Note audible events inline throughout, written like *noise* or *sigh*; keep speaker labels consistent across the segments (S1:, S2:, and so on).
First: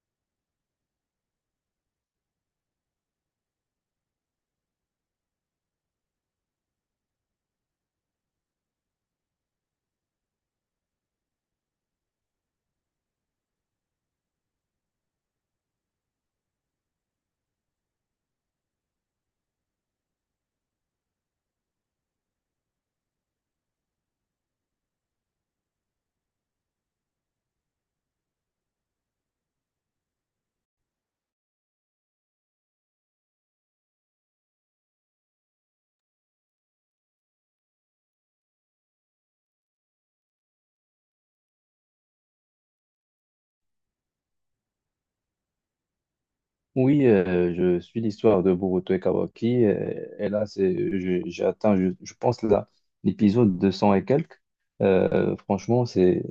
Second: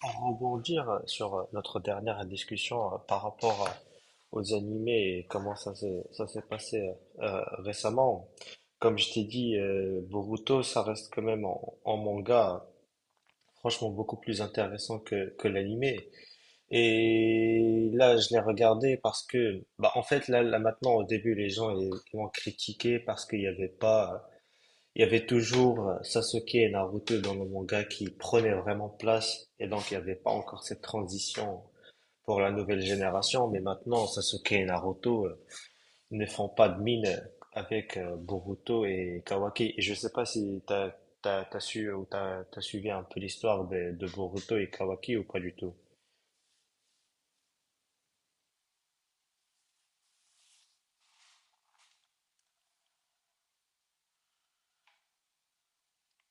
S1: Pour rebondir sur notre dernière discussion par rapport aux animés et comment ça s'est passé récemment, comme je t'ai dit, Boruto, ça reste quand même en manga franchement beaucoup plus intéressant que l'animé. Et là, je l'ai regardé parce que, bah, en fait, là maintenant, au début, les gens ils m'ont critiqué parce qu'il n'y avait pas il y avait toujours Sasuke et Naruto dans le manga qui prenaient vraiment place et donc il n'y avait pas encore cette transition pour la nouvelle génération, mais maintenant Sasuke et Naruto ne font pas de mine avec Boruto et Kawaki. Et je sais pas si t'as su ou t'as suivi un peu l'histoire de Boruto et Kawaki ou pas du tout.
S2: Oui, je suis l'histoire de Boruto et Kawaki. Et, là, j'ai atteint, je pense, là, l'épisode 200 et quelques. Franchement,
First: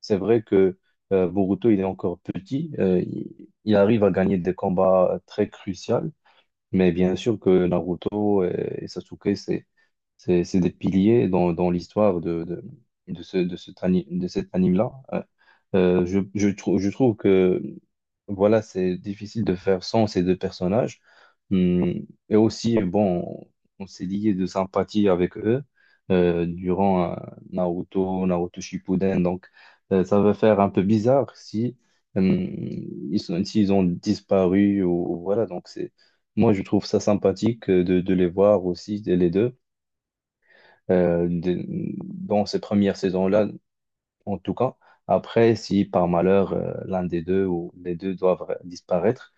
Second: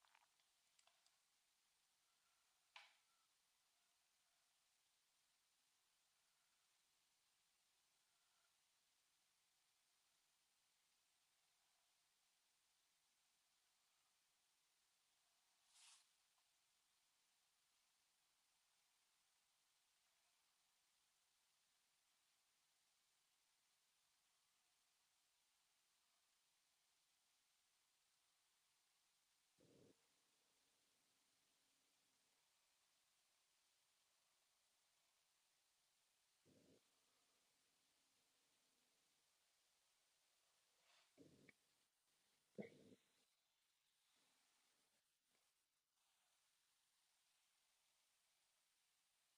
S2: c'est vrai que Boruto, il est encore petit. Il arrive à gagner des combats très cruciaux. Mais bien sûr que Naruto et Sasuke, c'est des piliers dans l'histoire de cet anime-là. Je trouve que voilà, c'est difficile de faire sans ces deux personnages. Hum. Et aussi, bon, on s'est lié de sympathie avec eux durant Naruto Shippuden. Donc, ça va faire un peu bizarre si, hum, s'ils ont disparu, ou voilà. Donc, c'est moi, je trouve ça sympathique de les voir aussi les deux, euh, de- dans ces premières saisons-là, en tout cas. Après, si par malheur, l'un des deux ou les deux doivent disparaître,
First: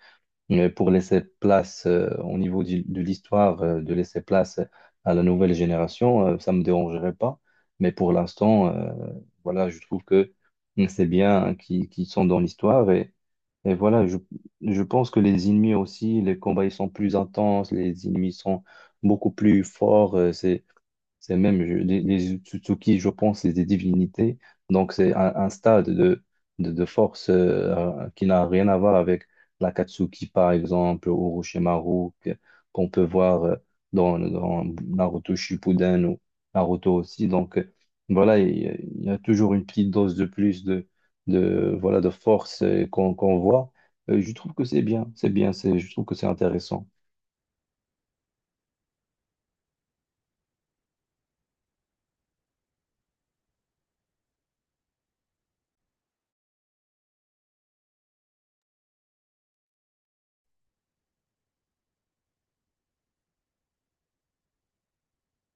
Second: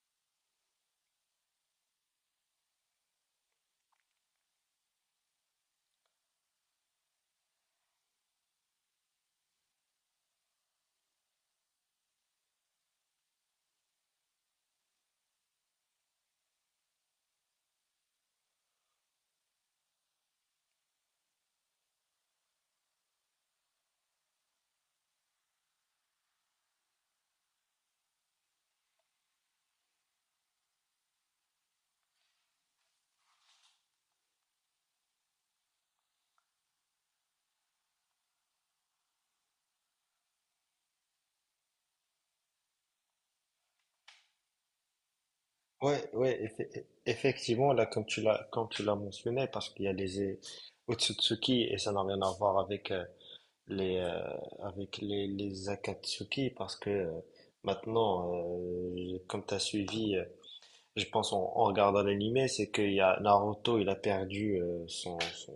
S2: mais pour laisser place, au niveau de l'histoire, de laisser place à la nouvelle génération, ça me dérangerait pas. Mais pour l'instant, voilà, je trouve que c'est bien qu'ils sont dans l'histoire. Et voilà, je pense que les ennemis aussi, les combats, ils sont plus intenses, les ennemis sont beaucoup plus forts. C'est même les Utsutsuki, je pense, c'est des divinités. Donc, c'est un stade de force qui n'a rien à voir avec l'Akatsuki, par exemple, ou Orochimaru, qu'on peut voir dans Naruto Shippuden ou Naruto aussi. Donc, voilà, il y a toujours une petite dose de plus voilà, de force, qu'on voit. Je trouve que c'est bien, je trouve
S1: Ouais,
S2: que c'est
S1: ouais,
S2: intéressant.
S1: effectivement, là, comme tu l'as mentionné, parce qu'il y a les Otsutsuki et ça n'a rien à voir avec les avec les Akatsuki parce que maintenant comme t'as suivi je pense en regardant l'anime c'est qu'il y a Naruto il a perdu son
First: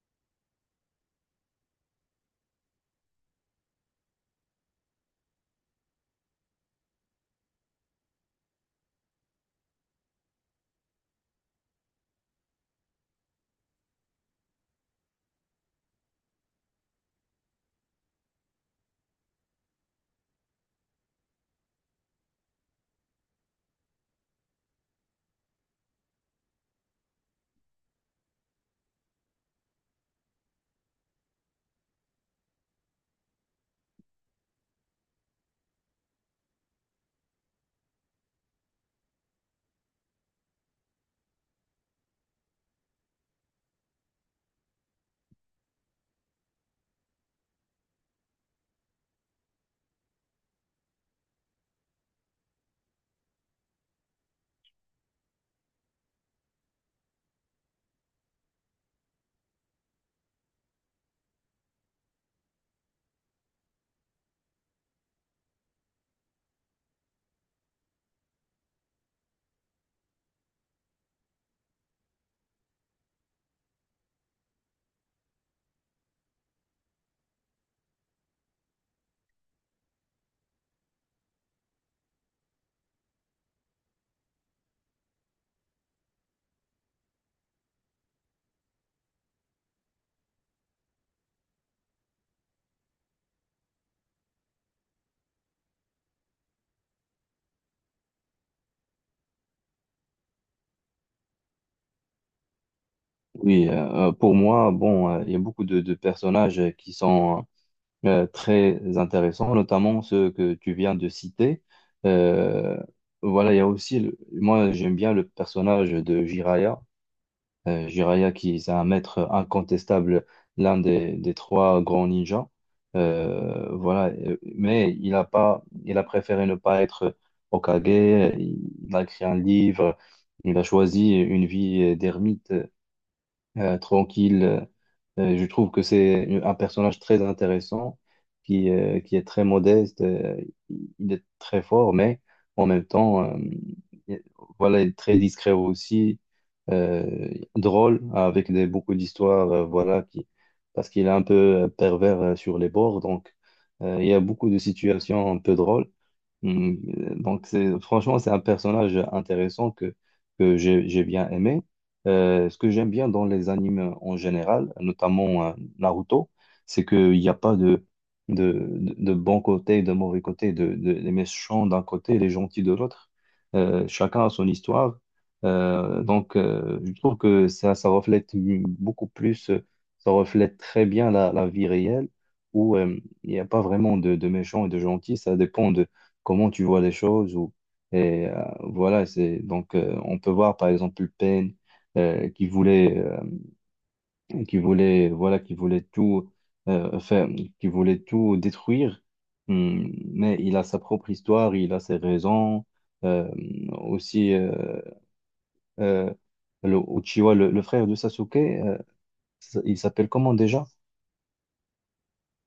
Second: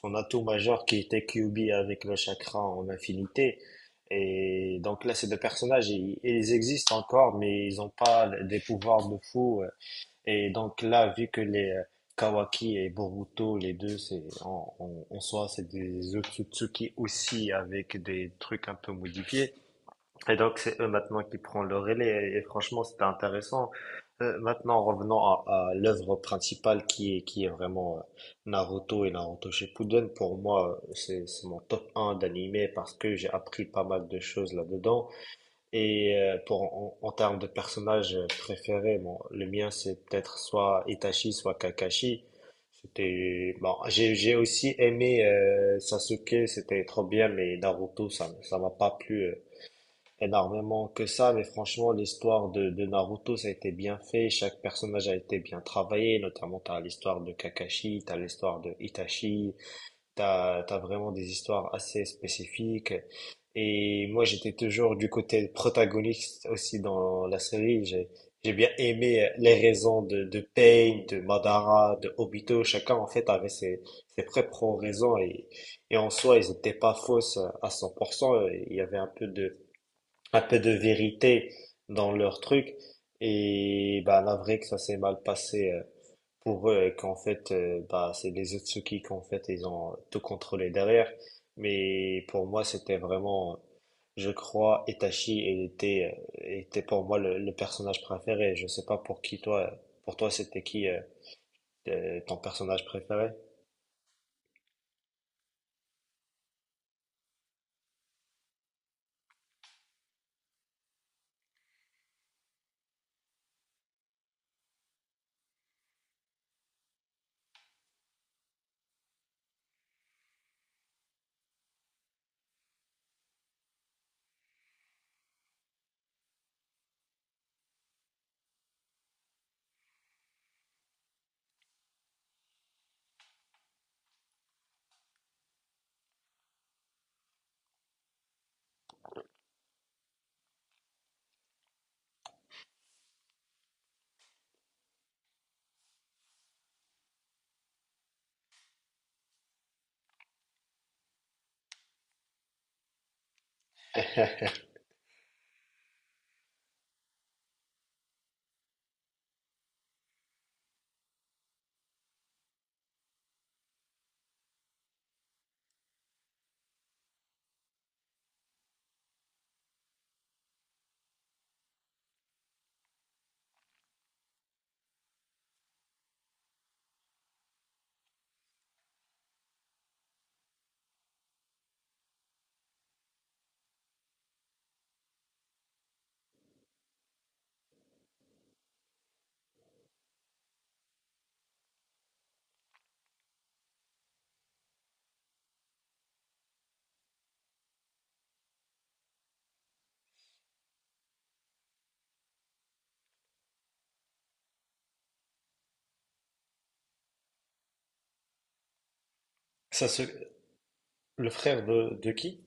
S1: son atout majeur qui était Kyuubi avec le chakra en infinité et donc là ces deux personnages ils existent encore mais ils n'ont pas des pouvoirs de fou et donc là, vu que les Kawaki et Boruto, les deux, c'est en soi, c'est des Otsutsuki aussi avec des trucs un peu modifiés. Et donc c'est eux maintenant qui prennent le relais. Et franchement, c'était intéressant. Maintenant, revenons à l'œuvre principale qui est vraiment Naruto et Naruto Shippuden. Pour moi, c'est mon top un d'animé parce que j'ai appris pas mal de choses là-dedans. Et pour en termes de personnages préférés, bon, le mien c'est peut-être soit Itachi, soit Kakashi. C'était bon, j'ai aussi aimé Sasuke, c'était trop bien, mais Naruto ça m'a pas plu énormément que ça. Mais franchement, l'histoire de Naruto ça a été bien fait, chaque personnage a été bien travaillé. Notamment t'as l'histoire de Kakashi, t'as l'histoire de Itachi, t'as vraiment des histoires assez spécifiques. Et moi, j'étais toujours du côté protagoniste aussi dans la série. J'ai bien aimé les raisons de Pain, de Madara, de Obito. Chacun, en fait, avait ses propres raisons. Et en soi, ils n'étaient pas fausses à 100%. Il y avait un peu de vérité dans leur truc. Et bah, la vraie que ça s'est mal passé pour eux et qu'en fait, bah, c'est les Otsukis qu'en fait, ils ont tout contrôlé derrière. Mais pour moi, c'était vraiment, je crois, Itachi était, était pour moi le personnage préféré. Je sais pas pour qui toi, pour toi, c'était qui ton personnage préféré?
S2: Oui, pour moi, bon, il y a beaucoup de personnages qui sont très intéressants, notamment ceux que tu viens de citer. Euh, voilà, il y a aussi, moi, j'aime bien le personnage de Jiraiya. Jiraiya qui est un maître incontestable, l'un des trois grands ninjas. Voilà, mais il a préféré ne pas être Hokage. Il a écrit un livre. Il a choisi une vie d'ermite tranquille. Je trouve que c'est un personnage très intéressant, qui est très modeste, il est très fort, mais en même temps, il- voilà, il est très discret aussi, euh, drôle, avec beaucoup d'histoires, parce qu'il est un peu pervers sur les bords, donc il y a beaucoup
S1: *laughs*
S2: de situations un peu drôles. Mm. Donc, franchement, c'est un personnage intéressant que j'ai bien aimé. Ce que j'aime bien dans les animes en général, notamment Naruto, c'est qu'il n'y a pas de bon côté, de mauvais côté, les méchants d'un côté, les gentils de l'autre. Chacun a son histoire. Je trouve que ça reflète beaucoup plus, ça reflète très bien la vie réelle où il n'y a pas vraiment de méchants et de gentils. Ça dépend de comment tu vois les choses ou et voilà. C'est donc, on peut voir par exemple Payne, qui voulait qui voulait tout faire, qui voulait tout détruire. Hmm, mais il a sa propre histoire, il a ses raisons. Euh, aussi euh, le Uchiwa, le frère de Sasuke, il s'appelle
S1: Sasuke,
S2: comment déjà?
S1: le frère de qui?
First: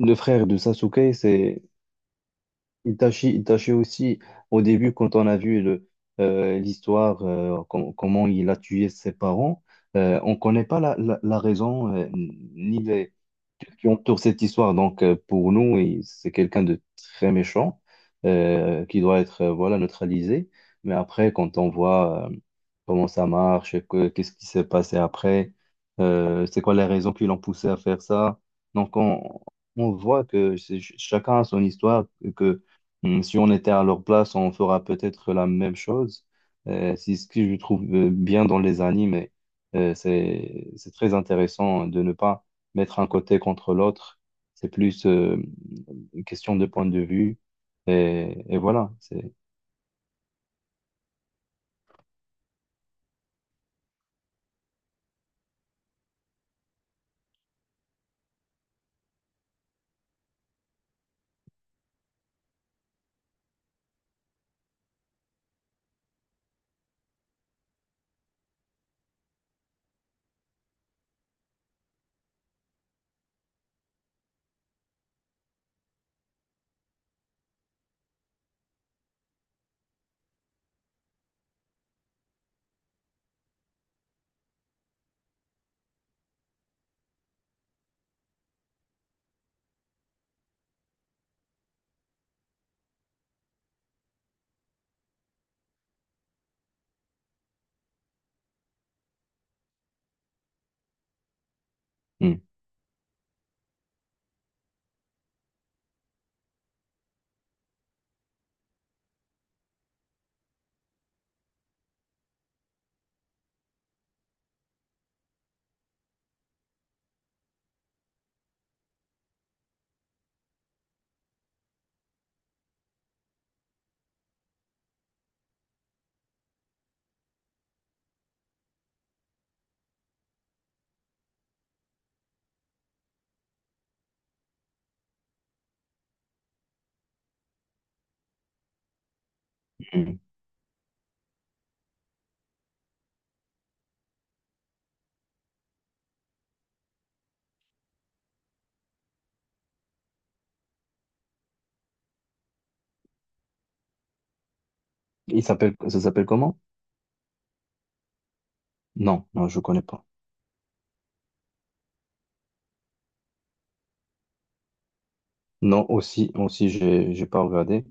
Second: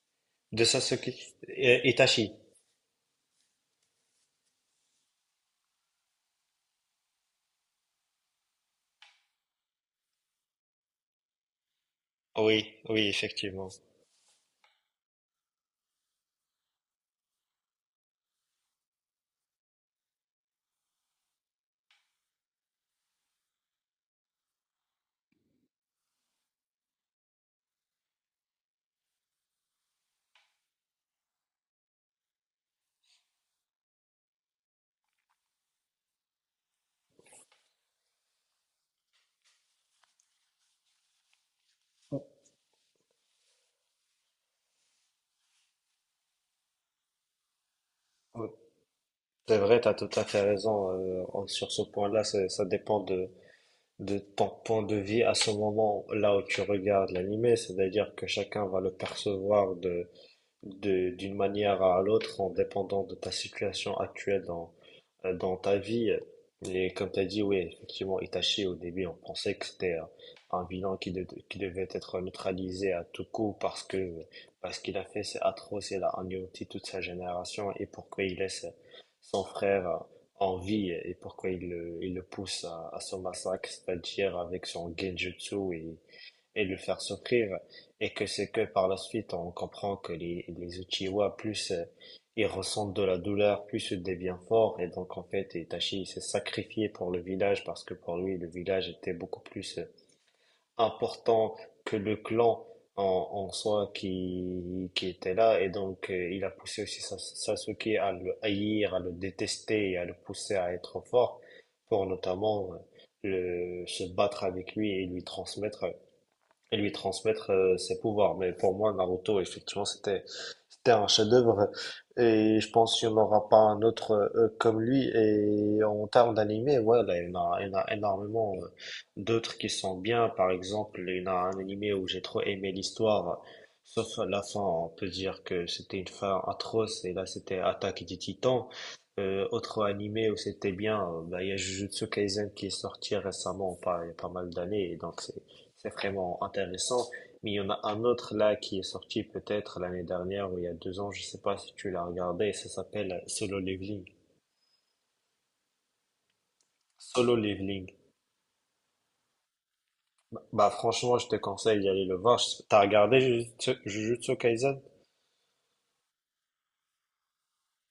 S2: Le frère de
S1: De Sasuke.
S2: Sasuke c'est...
S1: Itachi.
S2: Il tâchait aussi, au début, quand on a vu l'histoire, comment il a tué ses parents, on ne connaît pas la raison,
S1: Oui,
S2: ni
S1: oui,
S2: les
S1: effectivement.
S2: qui entourent cette histoire. Donc, pour nous, c'est quelqu'un de très méchant, qui doit être, voilà, neutralisé. Mais après, quand on voit, comment ça marche, qu'est-ce qui s'est passé après, c'est quoi les raisons qui l'ont poussé à faire ça. Donc, on voit que chacun a son histoire. Hmm. Si on était à leur place, on fera peut-être la même chose. C'est ce que je trouve bien dans les animes. C'est très intéressant de ne pas mettre un côté contre l'autre. C'est plus une question de point de vue. Et voilà.
S1: C'est vrai, tu as tout à fait raison sur ce point-là. Ça dépend de ton point de vue à ce moment-là où tu regardes l'animé, c'est-à-dire que chacun va le percevoir d'une manière à l'autre en dépendant de ta situation actuelle dans ta vie. Et comme tu as dit, oui, effectivement, Itachi, au début, on pensait que c'était un vilain qui devait être neutralisé à tout coup parce qu'il a fait, c'est atroce, il a anéanti toute sa génération et pourquoi il laisse son frère en vie et pourquoi il le pousse à son massacre, c'est-à-dire avec son genjutsu et de le faire souffrir. Et que c'est que par la suite, on comprend que les Uchiwa, plus ils ressentent de la douleur, plus ils deviennent forts. Et donc, en fait, Itachi il s'est sacrifié pour le village parce que pour lui, le village était beaucoup plus important que le
S2: Hmm,
S1: clan en soi qui était là. Et donc, il a poussé aussi Sasuke à le haïr, à le détester et à le pousser à être fort pour notamment se battre avec lui et lui transmettre ses pouvoirs. Mais pour moi, Naruto, effectivement, c'était un chef-d'œuvre et je pense qu'il n'y en aura pas un autre comme lui. Et en termes d'animé, ouais, là, il y en a énormément d'autres qui sont bien. Par exemple, il y en a un animé où j'ai trop aimé l'histoire, sauf à la fin, on peut dire que c'était une fin atroce et là c'était Attaque des Titans. Autre
S2: hmm.
S1: animé où c'était bien, bah, il y a Jujutsu Kaisen qui est sorti récemment, pas, il y a pas mal d'années, et donc c'est vraiment intéressant. Mais il y en a un autre là qui est sorti peut-être l'année dernière ou il y a 2 ans, je sais pas si tu l'as regardé, ça s'appelle Solo Leveling.
S2: Il s'appelle, ça s'appelle comment?
S1: Solo Leveling.
S2: Non, non, je connais pas.
S1: Bah franchement, je te conseille d'aller le voir. Je- T'as regardé Jujutsu Kaisen?
S2: Non, aussi, aussi, j'ai pas regardé.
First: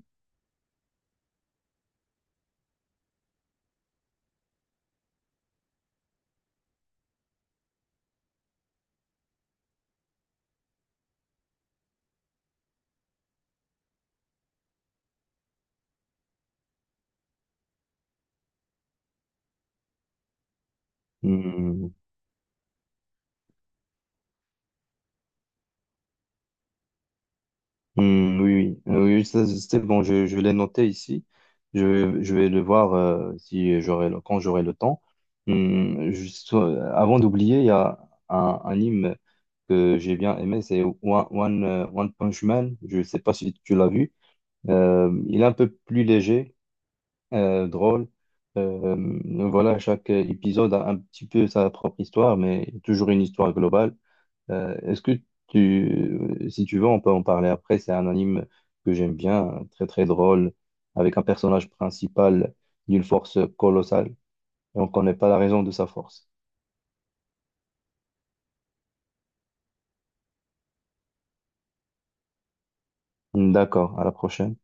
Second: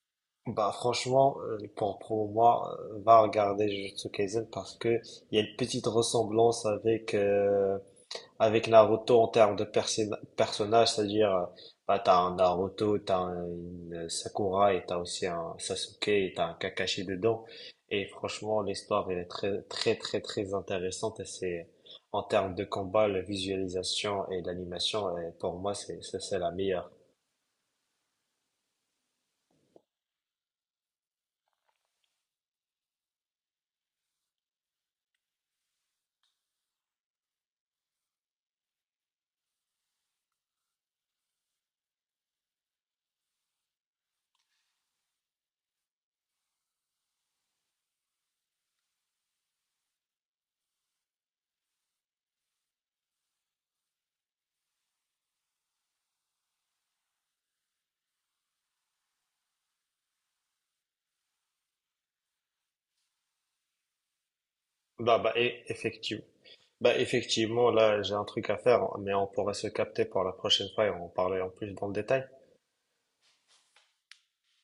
S1: Bah franchement, pour moi, va regarder Jujutsu Kaisen parce que il y a une petite ressemblance avec avec Naruto en termes de personnages, c'est-à-dire bah, t'as un Naruto, t'as un une Sakura et t'as aussi un Sasuke et t'as un Kakashi dedans. Et franchement, l'histoire elle est très très très très intéressante et c'est
S2: Hmm.
S1: en termes de combat, la visualisation et l'animation, et pour moi c'est c'est la meilleure.
S2: Hmm, oui, oui. Oui, ça, c'est bon, je l'ai noté ici. Je vais le voir si j'aurai le- quand j'aurai le temps. Hmm, juste, avant d'oublier, il y a un anime que j'ai bien aimé, c'est One Punch Man. Je ne sais pas si tu l'as vu. Il est un peu plus léger, drôle. Euh, voilà, chaque épisode a un petit peu sa propre histoire, mais toujours une histoire globale. Est-ce que tu, si tu veux, on peut en parler après. C'est un anime que j'aime bien, très très drôle, avec un personnage principal d'une force colossale et on ne connaît
S1: Bah
S2: pas
S1: bah
S2: la
S1: et
S2: raison de sa
S1: effectivement.
S2: force.
S1: Bah effectivement, là j'ai un truc à faire, mais on pourrait se capter pour la prochaine fois et en parler en plus dans le détail.
S2: D'accord, à la prochaine.